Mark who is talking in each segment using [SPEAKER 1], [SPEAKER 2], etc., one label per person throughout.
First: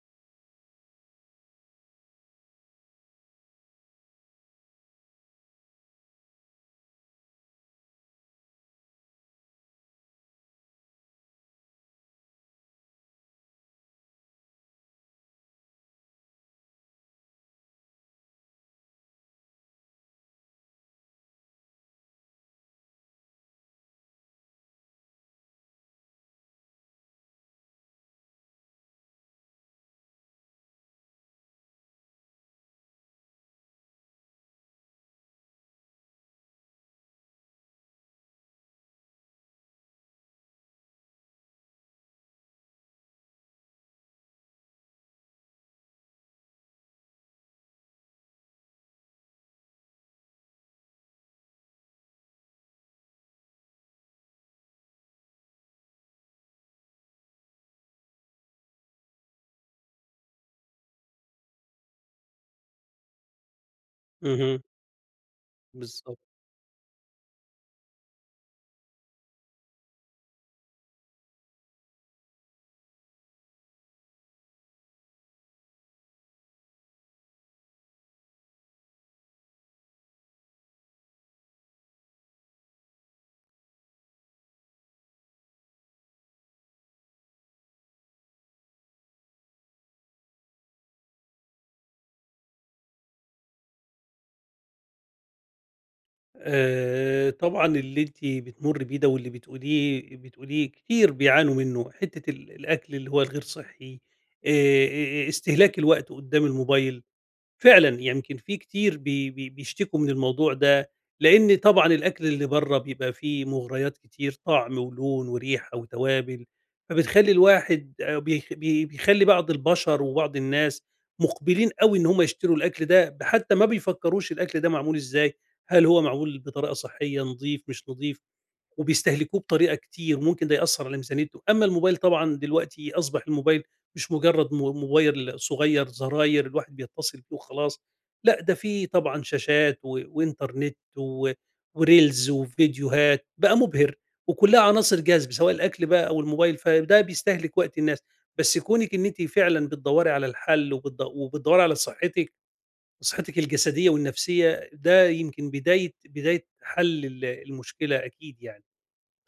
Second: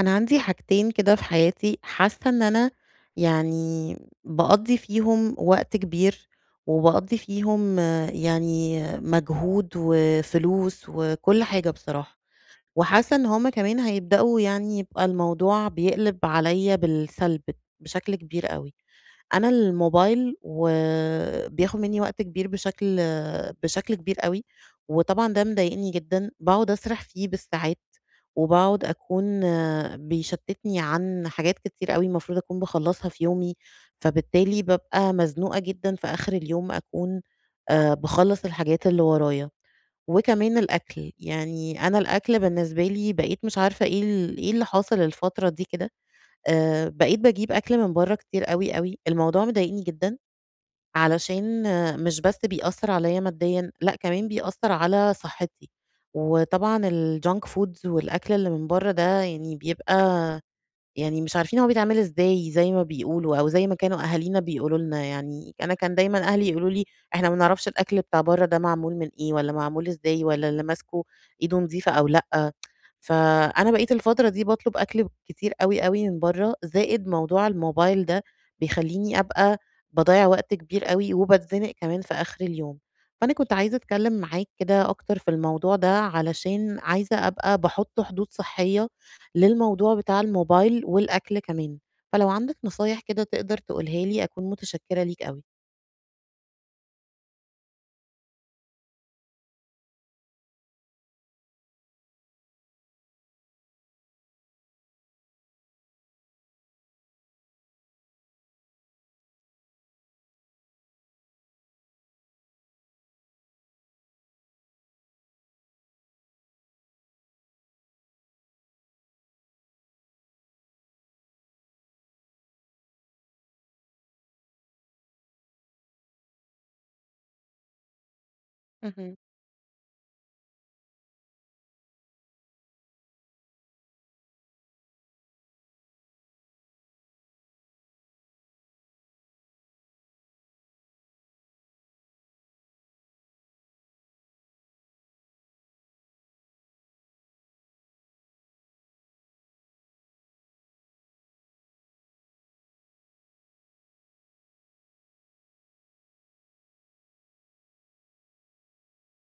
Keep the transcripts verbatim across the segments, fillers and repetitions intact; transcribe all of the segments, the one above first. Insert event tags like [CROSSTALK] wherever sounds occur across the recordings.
[SPEAKER 1] أنا عندي حاجتين كده في حياتي حاسة إن أنا يعني باقضّي فيهم وقت كبير، وباقضّي فيهم آه، يعني مجهود وفلوس وكل حاجة بصراحة. وحاسة إن هُم كمان هيبدأوا يعني يبقى الموضوع بيقلب عليَّ بالسلب بشكل كبير أوي. أنا الموبايل وبياخد [LAUGHS] منّي وقت كبير بشكل بشكل كبير أوي، وطبعًا ده مضايقني جدًا، باقعد أسرح فيه بالساعات، وباقعد أكون آه، بيشتتني عن حاجات كتير أوي المفروض أكون باخلّصها في يومي، فبالتالي بابقى مزنوقة جدًا في آخر اليوم أكون آآ باخلّص الحاجات اللي ورايا. وكمان الأكل، يعني أنا الأكل بالنسبة لي بقيت مش عارفة إيه ال إيه اللي حاصل الفترة دي كده، آآ بقيت باجيب أكل من برّه كتير أوي، أوي، الموضوع مضايقني جدًا، علشان آه، مش بس بيأثّر عليَّ ماديًا، لأ كمان بيأثّر على صحتي، وطبعًا الjunk foods والأكل اللي من برّه ده يعني بيبقى يعني مش عارفين هو بيتعمل إزاي زي ما بيقولوا أو زي ما كانوا أهالينا
[SPEAKER 2] اهم،
[SPEAKER 1] بيقولوا لنا، يعني أنا كان دايمًا
[SPEAKER 2] بالضبط.
[SPEAKER 1] أهلي يقولوا لي: "إحنا ما نعرفش الأكل بتاع برّه ده معمول من إيه والّا معمول إزاي والّا اللي ماسكه إيده نضيفة أو لأ." فأنا بقيت الفترة دي باطلب أكل كتير أوي، أوي من برّه، زائد موضوع الموبايل ده بيخلّيني أبقى باضيّع وقت كبير أوي وباتزنق كمان في آخر اليوم. فأنا كنت عايزة أتكلّم معاك كده أكتر في الموضوع ده علشان عايزة أبقى باحُط حدود صحّية للموضوع بتاع الموبايل والأكل كمان، فلو عندك نصايح كده تقدر تقولها لي أكون متشكرة ليك أوي.
[SPEAKER 2] آآ طبعًا اللي أنتِ بتمُرّي بيه ده واللي بتقوليه بتقوليه كتير بيعانوا منّه، حتّة ال الأكل اللي هو الغير صحّي، آآ آآ استهلاك الوقت قُدّام الموبايل، فعلًا، يمكن في كتير بي بي بيشتكوا من الموضوع ده، لإن طبعًا الأكل اللي برّه بيبقى فيه مغريات كتير، طعم ولون وريحة وتوابل، فبتخلّي الواحد آآ بيخ بي بيخلّي بعض البشر وبعض الناس مُقبلين أوي إن هم يشتروا الأكل ده، ب حتى ما بيفكّروش الأكل ده معمول إزاي، هل هو معمول بطريقة صحية، نضيف، مش نضيف.
[SPEAKER 1] اهم.
[SPEAKER 2] وبيستهلكوه بطريقه كتير ممكن ده ياثر على ميزانيتهم، اما الموبايل طبعا دلوقتي اصبح الموبايل مش مجرد مو- موبايل صغير زراير الواحد بيتصل بيه وخلاص، لا ده فيه طبعا شاشات و... وانترنت و... وريلز وفيديوهات بقى مبهر، وكلها عناصر جذب سواء الاكل بقى او الموبايل، فده بيستهلك وقت الناس. بس كونك ان انت فعلا بتدوري على الحل وبتد- وبتدوري على صحتك، صحتك الجسديه والنفسيه، ده يمكن بدايه بدايه حل ال- المشكله، اكيد يعني.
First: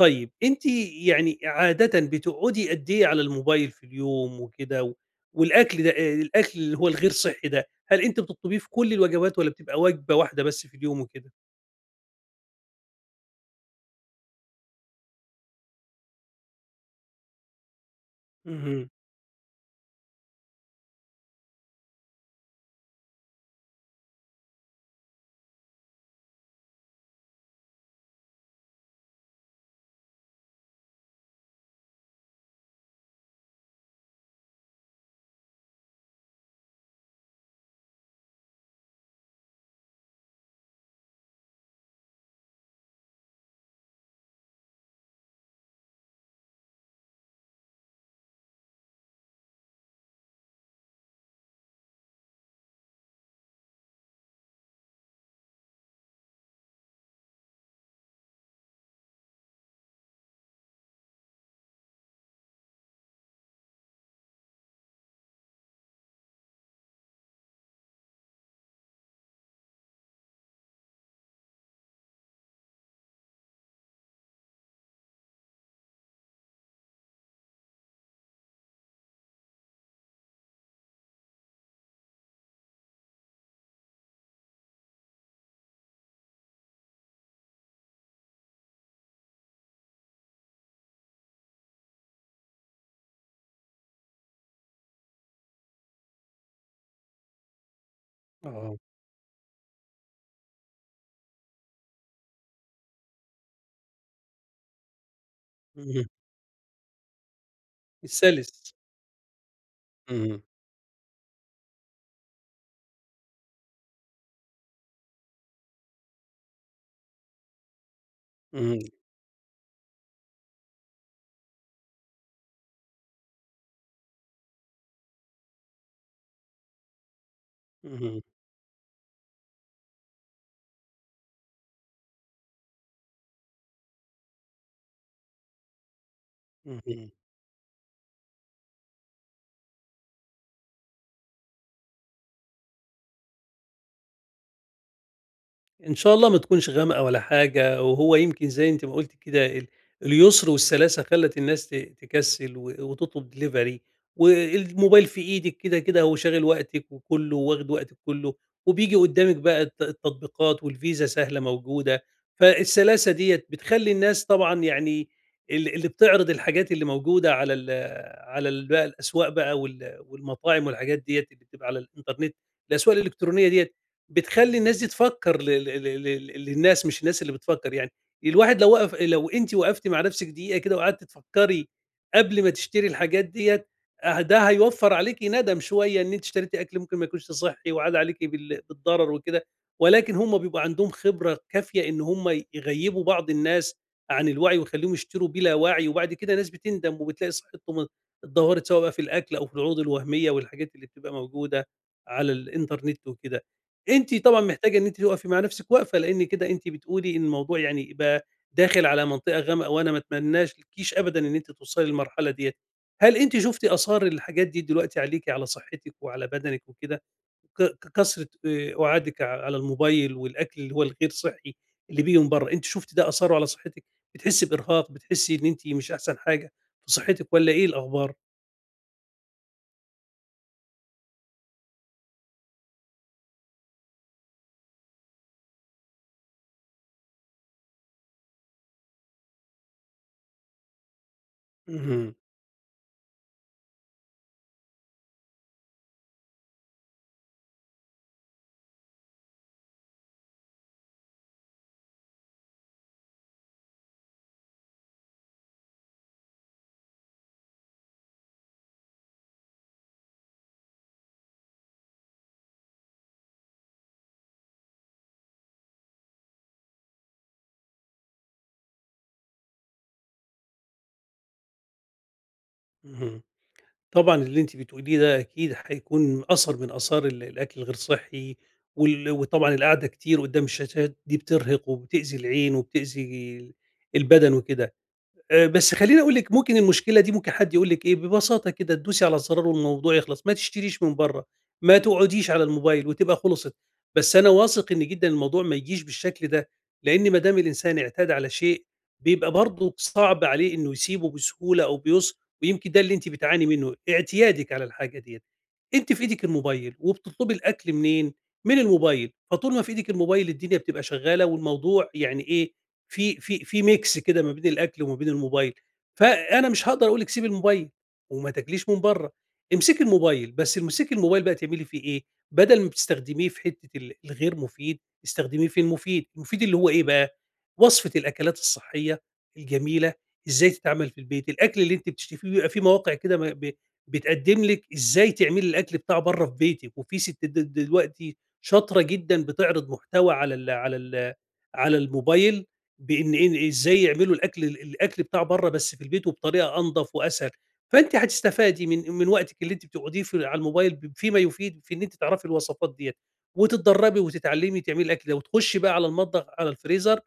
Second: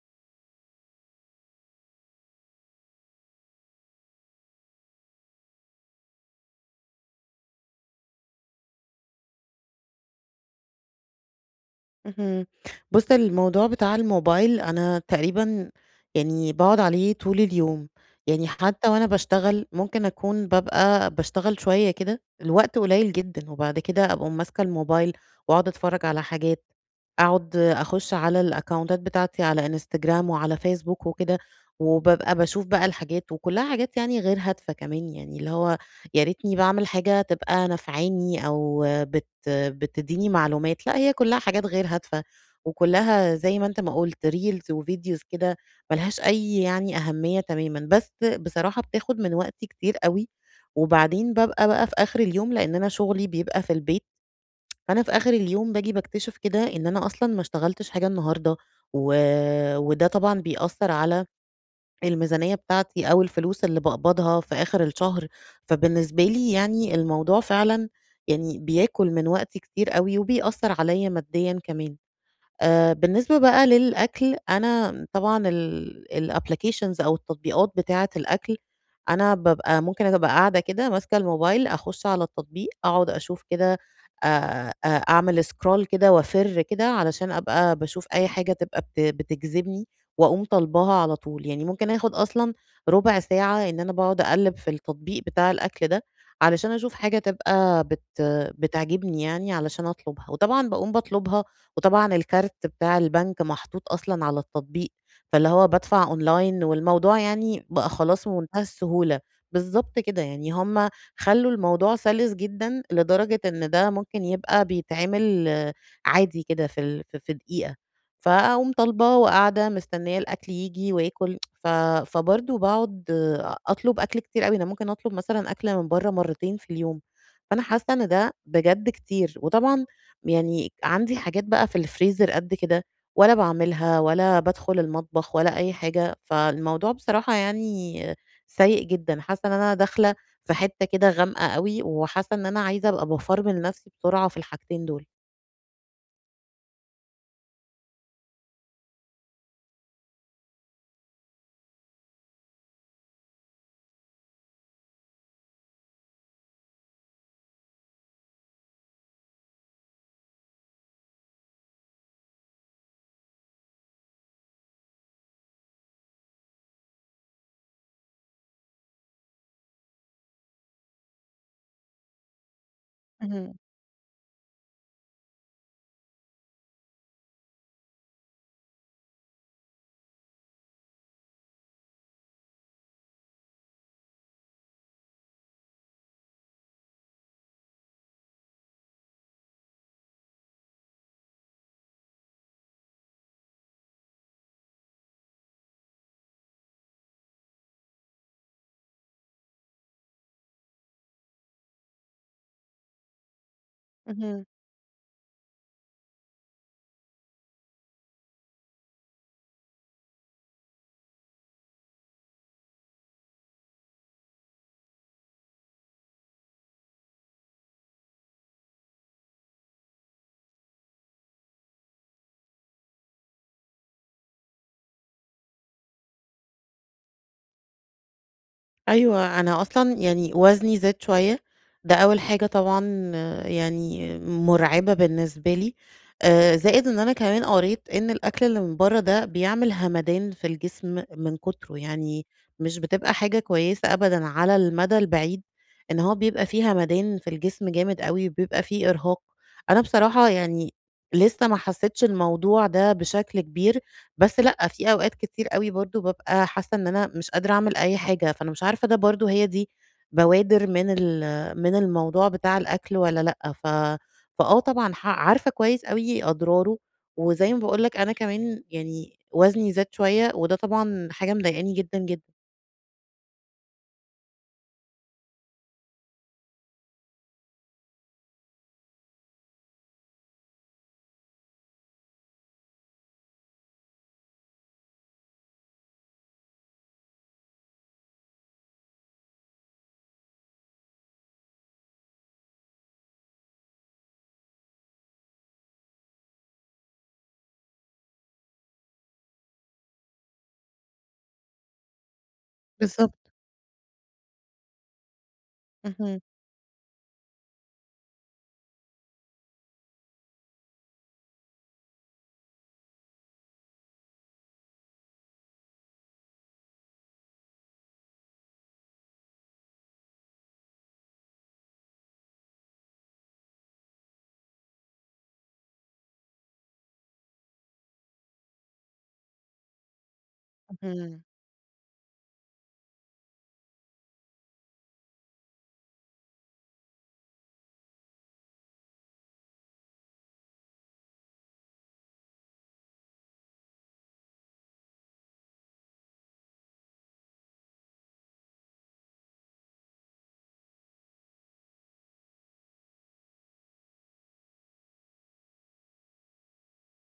[SPEAKER 2] طيب أنتِ يعني عادةً بتقعدي قد إيه على الموبايل في اليوم وكده، و والأكل ده آآ الأكل اللي هو الغير صحّي ده، هل أنتِ بتطلبيه في كل الوجبات والّا بتبقى وجبة واحدة بس في اليوم وكده؟
[SPEAKER 1] اهم. بُص، الموضوع بتاع الموبايل أنا تقريبًا يعني باقعد عليه طول اليوم، يعني
[SPEAKER 2] اهم،
[SPEAKER 1] حتى وأنا باشتغل ممكن أكون بابقى باشتغل شوية كده، الوقت قليل جدًا، وبعد كده أبقى ماسكة الموبايل وأقعد أتفرّج على حاجات، أقعد أخُش على الأكونتات بتاعتي على إنستجرام وعلى فيسبوك وكده، وبابقى باشوف بقى الحاجات وكلّها حاجات يعني غير هادفة كمان، يعني اللي هو يا ريتني باعمل حاجة تبقى نافعاني أو بت بتدّيني معلومات، لأ هي كلّها حاجات غير هادفة، وكلّها زي ما أنت ما قُلت reels وvideos كده ما لهاش أي يعني أهمية تمامًا، بس بصراحة بتاخد من وقتي كتير أوي، وبعدين بابقى بقى في آخر اليوم لإن أنا شغلي بيبقى في البيت، فأنا في آخر اليوم باجي باكتشف كده إن أنا أصلًا ما اشتغلتش حاجة النهارده، و وده طبعًا بيأثّر على الميزانية بتاعتي أو الفلوس اللي باقبضها في آخر الشهر، فبالنسبة لي يعني الموضوع فعلًا يعني بياكل من وقتي كتير أوي، وبيأثّر عليَّ ماديًا كمان. آآ بالنسبة بقى للأكل، أنا طبعًا ال الapplications أو التطبيقات بتاعة الأكل، أنا بابقى ممكن أبقى قاعدة كده ماسكة الموبايل، أخُش على التطبيق، أقعد أشوف كده آآ أ أعمل scroll كده وأفِر كده علشان أبقى باشوف أي حاجة تبقى بت بتجذبني وأقوم طالباها على طول، يعني ممكن آخُد أصلًا رُبع ساعة إن أنا باقعد أقلِّب في التطبيق بتاع الأكل ده، علشان أشوف حاجة تبقى بت
[SPEAKER 2] آه، اهم.
[SPEAKER 1] بتعجبني يعني علشان أطلبها، وطبعًا باقوم باطلبها وطبعًا الكارت بتاع البنك محطوط أصلًا على التطبيق، فاللي هو بادفع
[SPEAKER 2] اهم،
[SPEAKER 1] أونلاين والموضوع يعني بقى خلاص بمنتهى
[SPEAKER 2] السَلِس.
[SPEAKER 1] السهولة. بالضبط كده،
[SPEAKER 2] اهم،
[SPEAKER 1] يعني هم خلّوا الموضوع سلس جدًا لدرجة إن ده ممكن يبقى بيتعمل آه، عادي كده في ال في في دقيقة، فأقوم
[SPEAKER 2] اهم،
[SPEAKER 1] طالبة وقاعدة مستنية الأكل ييجي وآكل، ف فبرضه باقعد أطلب أكل كتير أوي، أنا ممكن أطلب مثلًا أكل من برّه مرتين في اليوم، فأنا حاسة إن
[SPEAKER 2] اهم،
[SPEAKER 1] ده بجد كتير. وطبعًا يعني عندي حاجات بقى في الفريزر قد كده ولا باعملها ولا بادخل المطبخ ولا أي حاجة، فالموضوع
[SPEAKER 2] اهم.
[SPEAKER 1] بصراحة يعني سيء جدًا، حاسة إن أنا داخلة في حتة كده غامقة أوي، وحاسة إن أنا عايزة أبقى بافرمل نفسي بسرعة في الحاجتين دول.
[SPEAKER 2] إن شاء الله ما تكونش غامقة ولا حاجة، وهو يمكن زي أنتِ ما قُلتِ كده ال اليسر والسلاسة خلّت الناس ت تكسّل و وتطلب delivery، والموبايل في إيدِك كده، كده هو شاغل وقتِك وكُلّه وواخد وقتِك كُلّه، وبييجي قدّامِك بقى الت التطبيقات والفيزا سهلة موجودة، فالسلاسة ديّة بتخلّي الناس طبعًا يعني ال اللي بتعرض الحاجات اللي موجودة على ال على ال بقى الأسواق بقى وال والمطاعم والحاجات ديّة اللي بتبقى على الإنترنت، الأسواق الإلكترونية
[SPEAKER 1] اهم،
[SPEAKER 2] ديّة بتخلّي الناس دي تفكّر ل ل ل ل للناس، مش الناس اللي بتفكّر يعني، الواحد لو وقف لو أنتِ وقفتِ مع نفسِك دقيقة كده وقعدتِ تفكّري قبل ما تشتري الحاجات ديّة، آآ ده هيوفّر عليكِ ندم شوية إن أنتِ اشتريتِ أكل ممكن ما يكونش صحّي وعاد عليكِ بال بالضرر وكده، ولكن هم بيبقى عندهم خبرة كافية إن هم يغيّبوا بعض الناس عن الوعي ويخلّيهم يشتروا بلا وعي، وبعد كده ناس بتندم وبتلاقي صحتهم اتدهورت، سواء بقى في الأكل أو في العروض الوهمية والحاجات اللي بتبقى موجودة على الإنترنت وكده. أنتِ طبعًا
[SPEAKER 1] اهم.
[SPEAKER 2] محتاجة إن أنتِ تُقفي مع نفسِك وقفة، لإن كده أنتِ بتقولي إن الموضوع يعني يبقى داخل على منطقة غامقة، وأنا ما أتمناش لكيش أبدًا إن أنتِ توصلي للمرحلة ديّة. هل أنتِ شُفتِ آثار الحاجات دي دلوقتي عليكِ، على صحتِك وعلى بدنِك وكده، ك ككثرة آآ قعادِك على الموبايل والأكل اللي هو الغير صحّي اللي بييجي من برّه، أنتِ شُفتِ ده آثاره على صحتِك؟ بتحسي بإرهاق، بتحسي إن أنتِ مش أحسن حاجة في صحتِك والّا إيه الأخبار؟
[SPEAKER 1] أيوه، أنا أصلًا يعني وزني زاد شوية، ده أول حاجة طبعًا آه، يعني مُرعبة بالنسبة لي، آآ زائد إن أنا كمان قريت إن الأكل اللي من برّه ده بيعمل همدان في الجسم من كُتره،
[SPEAKER 2] اهم،
[SPEAKER 1] يعني مش بتبقى حاجة كويسة أبدًا على المدى البعيد، إن هو بيبقى فيه همدان في الجسم جامد أوي، وبيبقى فيه إرهاق. أنا بصراحة يعني لسه ما حسيتش الموضوع ده بشكل كبير، بس لأ، في أوقات كتير أوي برضه بابقى حاسة إن أنا مش قادرة أعمل أي حاجة، فأنا مش عارفة ده برضه هي دي بوادر من ال من الموضوع بتاع الأكل والّا لأ، ف فآه طبعًا ح عارفة كويس أوي أضراره، وزي ما باقول لك أنا كمان يعني وزني زاد شوية، وده طبعًا حاجة مضايقاني جدًا، جدًا.
[SPEAKER 2] اهم. طبعًا اللي أنتِ بتقوليه ده أكيد هيكون أثر من آثار ال الأكل الغير صحّي، وال وطبعًا القعدة كتير قدّام الشاشات دي بترهق وبتأذي العين وبتأذي البدن وكده. آآ، بس خلّيني أقول لِك ممكن المشكلة دي ممكن حد يقول لِك إيه، ببساطة كده تدوسي على الزرار والموضوع يخلص، ما تشتريش من برّه، ما تقعديش على الموبايل وتبقى خُلصت، بس أنا واثق إن جدًا الموضوع ما يجيش بالشكل ده، لإن ما دام الإنسان اعتاد على شيء بيبقى برضه صعب عليه إنه يسيبه بسهولة أو بيُس، ويمكن ده اللي أنتِ
[SPEAKER 1] بالضبط.
[SPEAKER 2] بتعاني منه، اعتيادِك على الحاجة ديّة. أنتِ في
[SPEAKER 1] اهم،
[SPEAKER 2] إيدِك الموبايل، وبتطلبي الأكل منين؟ من الموبايل، فطول ما في إيدِك الموبايل الدنيا بتبقى شغالة، والموضوع يعني إيه، في في في mix كده ما بين الأكل وما بين الموبايل، فأنا مش هاقدر أقول لِك سيبي الموبايل وما تاكليش من برّه، امسكي الموبايل، بس امسكي الموبايل بقى تعملي فيه إيه، بدل ما بتستخدميه في حتة ال الغير مفيد، استخدميه في المفيد، المفيد اللي هو إيه بقى، وصفة الأكلات الصحية الجميلة، إزاي تتعمل في
[SPEAKER 1] اهم،
[SPEAKER 2] البيت، الأكل اللي أنتِ بتشتهيه بيبقى في مواقع كده م ب بتقدّم لِك إزاي تعملي الأكل بتاع برّه في بيتِك، وفي ستات د دلوقتي شاطرة جدًا بتعرض محتوى على ال على ال على الموبايل بإن إن إزاي يعملوا الأكل الأكل بتاع برّه بس في البيت وبطريقة أنضف وأسهل، فأنتِ هتستفادي من من وقتِك اللي أنتِ بتقعديه في على الموبايل ب فيما يفيد في إن أنتِ تعرفي الوصفات ديّة، وتتدرّبي وتتعلّمي تعملي الأكل ده، وتخشي بقى على المطبخ على الفريزر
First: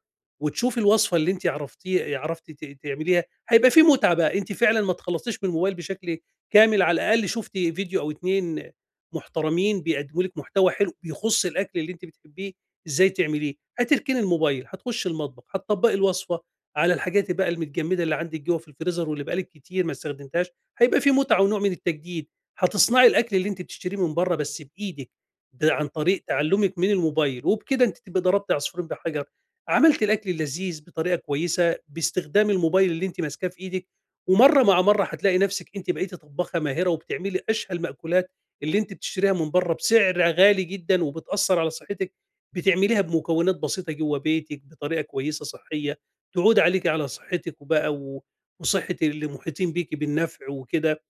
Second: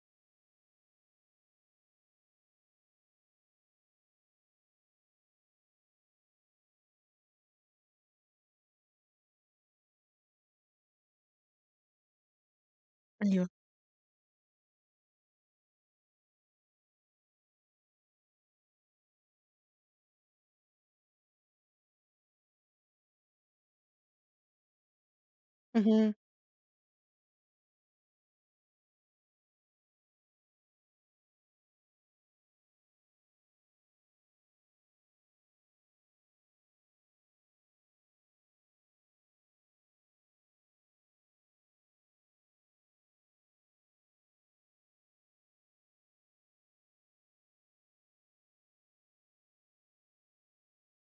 [SPEAKER 2] وتشوفي الوصفة اللي أنتِ عرفتيه عرفتِ ت تعمليها، هيبقى في متعة بقى، أنتِ فعلًا ما تخلّصتيش من الموبايل بشكل كامل، على الأقل شُفتِ فيديو أو اتنين محترمين بيقدموا لِك محتوى حلو بيخُص الأكل اللي أنتِ بتحبيه إزاي
[SPEAKER 1] أيوه،
[SPEAKER 2] تعمليه، هتركني الموبايل، هتخشي المطبخ، هتطبّقي الوصفة على الحاجات بقى المتجمّدة اللي عندِك جوّه في الفريزر واللي بقى لِك كتير ما استخدمتيهاش، هيبقى في متعة ونوع من التجديد، هتصنعي الأكل اللي أنتِ بتشتريه من برّه بس بإيدِك ب عن
[SPEAKER 1] اهم.
[SPEAKER 2] طريق تعلُّمِك من الموبايل، وبكده أنتِ تبقى ضربتِ عصفورين بحجر، عملتِ الأكل اللذيذ بطريقة كويسة باستخدام الموبايل اللي أنتِ ماسكاه في إيدِك، ومرّة مع مرّة هتلاقي نَفْسِك أنتِ بقيتِ طبّاخة ماهرة وبتعملي أشهى المأكولات اللي أنتِ بتشتريها من برّه بسعر غالي جدًا وبتأثّر على صحّتِك، بتعمليها بمكونات بسيطة جوّه بيتِك بطريقة كويسة صحّية، تعود عليكِ على صحّتِك وبقى و وصحّة اللي مُحيطين بيكِ بالنفع وكده.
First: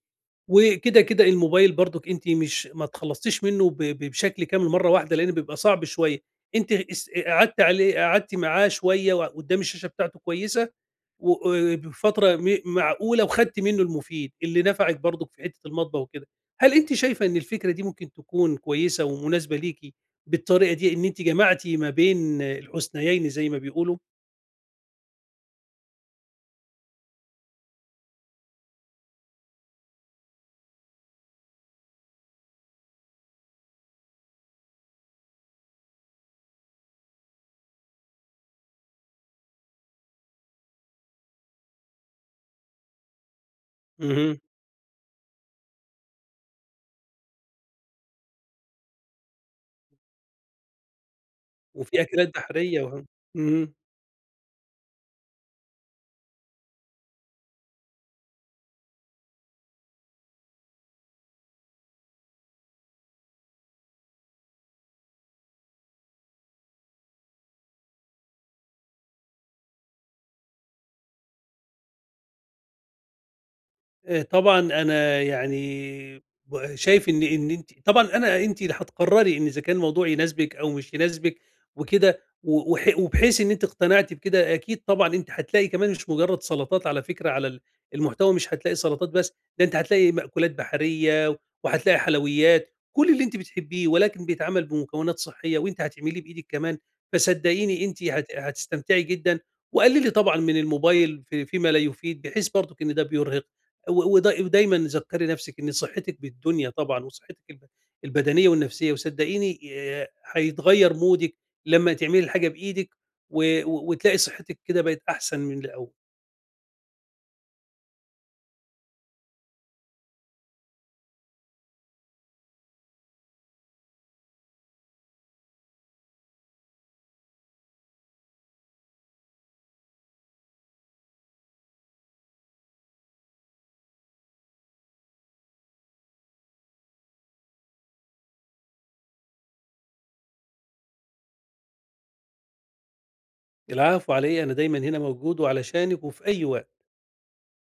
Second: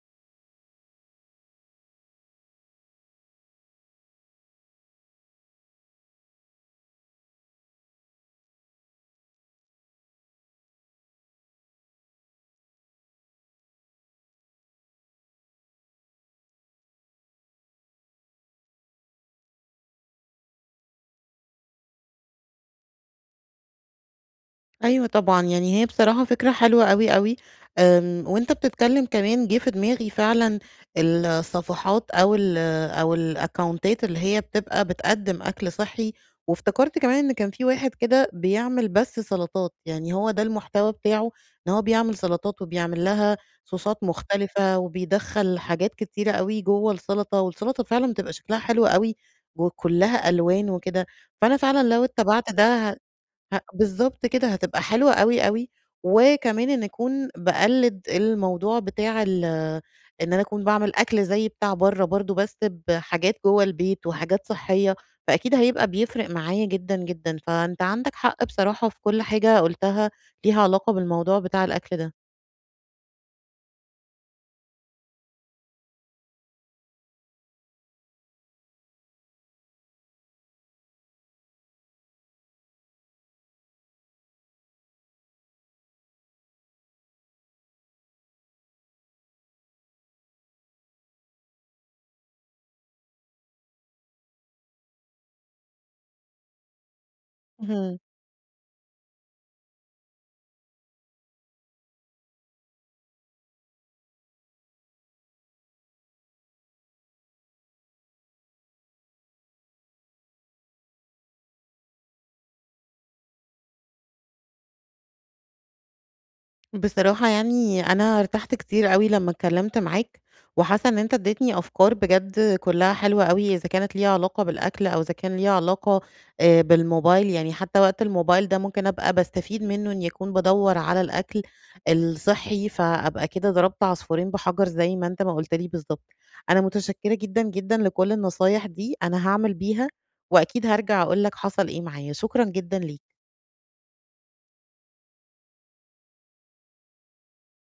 [SPEAKER 2] وكده، كده الموبايل برضُك أنتِ مش ما اتخلّصتيش منّه ب ب بشكل كامل مرّة واحدة، لإن بيبقى صعب شوية، أنتِ اس قعدتِ عليه قعدتِ معاه شوية و قدّام الشاشة بتاعته كويسة و آآ، بفترة م معقولة وخدتِ منّه المفيد، اللي نفعِك برضُك في حتّة المطبخ وكده. هل أنتِ شايفة إن الفكرة دي ممكن تكون كويسة ومناسبة ليكِ بالطريقة دي، إن أنتِ جمعتِ ما بين الحُسنيين زي ما بيقولوا؟
[SPEAKER 1] أيوه طبعًا، يعني هي بصراحة فكرة حلوة أوي، أوي، آمم، وأنت بتتكلم كمان جه في دماغي فعلًا الصفحات أو ال أو الأكونتات اللي هي بتبقى بتقدّم أكل صحّي، وافتكرت كمان إن كان في واحد كده بيعمل بس سلطات، يعني هو ده المحتوى بتاعه إن هو بيعمل سلطات وبيعمل لها صوصات
[SPEAKER 2] اهم.
[SPEAKER 1] مختلفة، وبيدخّل حاجات كتيرة أوي جوّه السلطة، والسلطة فعلًا بتبقى شكلها حلو أوي وكلّها ألوان وكده، فأنا فعلًا
[SPEAKER 2] وفي
[SPEAKER 1] لو
[SPEAKER 2] أكلات
[SPEAKER 1] اتبعت
[SPEAKER 2] بحرية
[SPEAKER 1] ده ه
[SPEAKER 2] وه
[SPEAKER 1] ه
[SPEAKER 2] اهم.
[SPEAKER 1] بالضبط كده، هتبقى حلوة أوي، أوي، وكمان إن أكون باقلِّد الموضوع بتاع ال إن أنا أكون باعمل أكل زي بتاع برّه برضه بس بحاجات جوّه البيت وحاجات صحّية، فأكيد هيبقى بيفرق معايا جدًا، جدًا، فأنت عندك حق بصراحة في كل حاجة قُلتها ليها علاقة بالموضوع بتاع الأكل ده.
[SPEAKER 2] آآ طبعًا أنا يعني ب شايف إن إن أنتِ طبعًا أنا أنتِ اللي هتقرّري إن إذا كان الموضوع يناسبِك أو مش يناسبِك وكده، و وح وبحيث إن أنتِ اقتنعتِ بكده، أكيد طبعًا أنتِ هتلاقي كمان مش مجرّد سلطات، على فكرة على ال المحتوى مش هتلاقي سلطات بس، ده أنتِ هتلاقي مأكولات بحرية وهتلاقي حلويات، كل اللي أنتِ بتحبيه ولكن بيتعمل بمكونات صحّية وأنتِ هتعمليه بإيدِك كمان، فصدّقيني
[SPEAKER 1] اهم.
[SPEAKER 2] أنتِ هت هتستمتعي جدًا، وقلّلي طبعًا من الموبايل في فيما لا يفيد بحيث برضك إن ده بيرهق. و ودا ودايمًا ذكّري نَفْسِك إن صحتِك بالدنيا طبعًا وصحتِك الب البدنية والنفسية، وصدّقيني آآ هيتغيّر مودِك لمّا تعملي الحاجة بإيدِك و و وتلاقي صحتِك كده بقت أحسن من الأول.
[SPEAKER 1] بصراحة يعني أنا ارتحت كتير أوي لمّا اتكلمت معاك، وحاسة إن أنت اديتني أفكار بجد كلها حلوة أوي، إذا كانت ليها علاقة بالأكل أو إذا كان ليها علاقة آآ بالموبايل، يعني حتى وقت الموبايل ده ممكن أبقى باستفيد منه إني أكون بادوّر على الأكل الصحّي، فأبقى كده ضربت عصفورين بحجر زي ما أنت ما قُلت لي بالضبط. أنا متشكرة جدًا، جدًا لكل النصايح دي، أنا هاعمل بيها، وأكيد هارجع أقول لك حصل إيه معايا. شكرًا جدًا ليك.
[SPEAKER 2] العفو على إيه، أنا دايمًا هنا موجود وعلشانِك وفي أي وقت.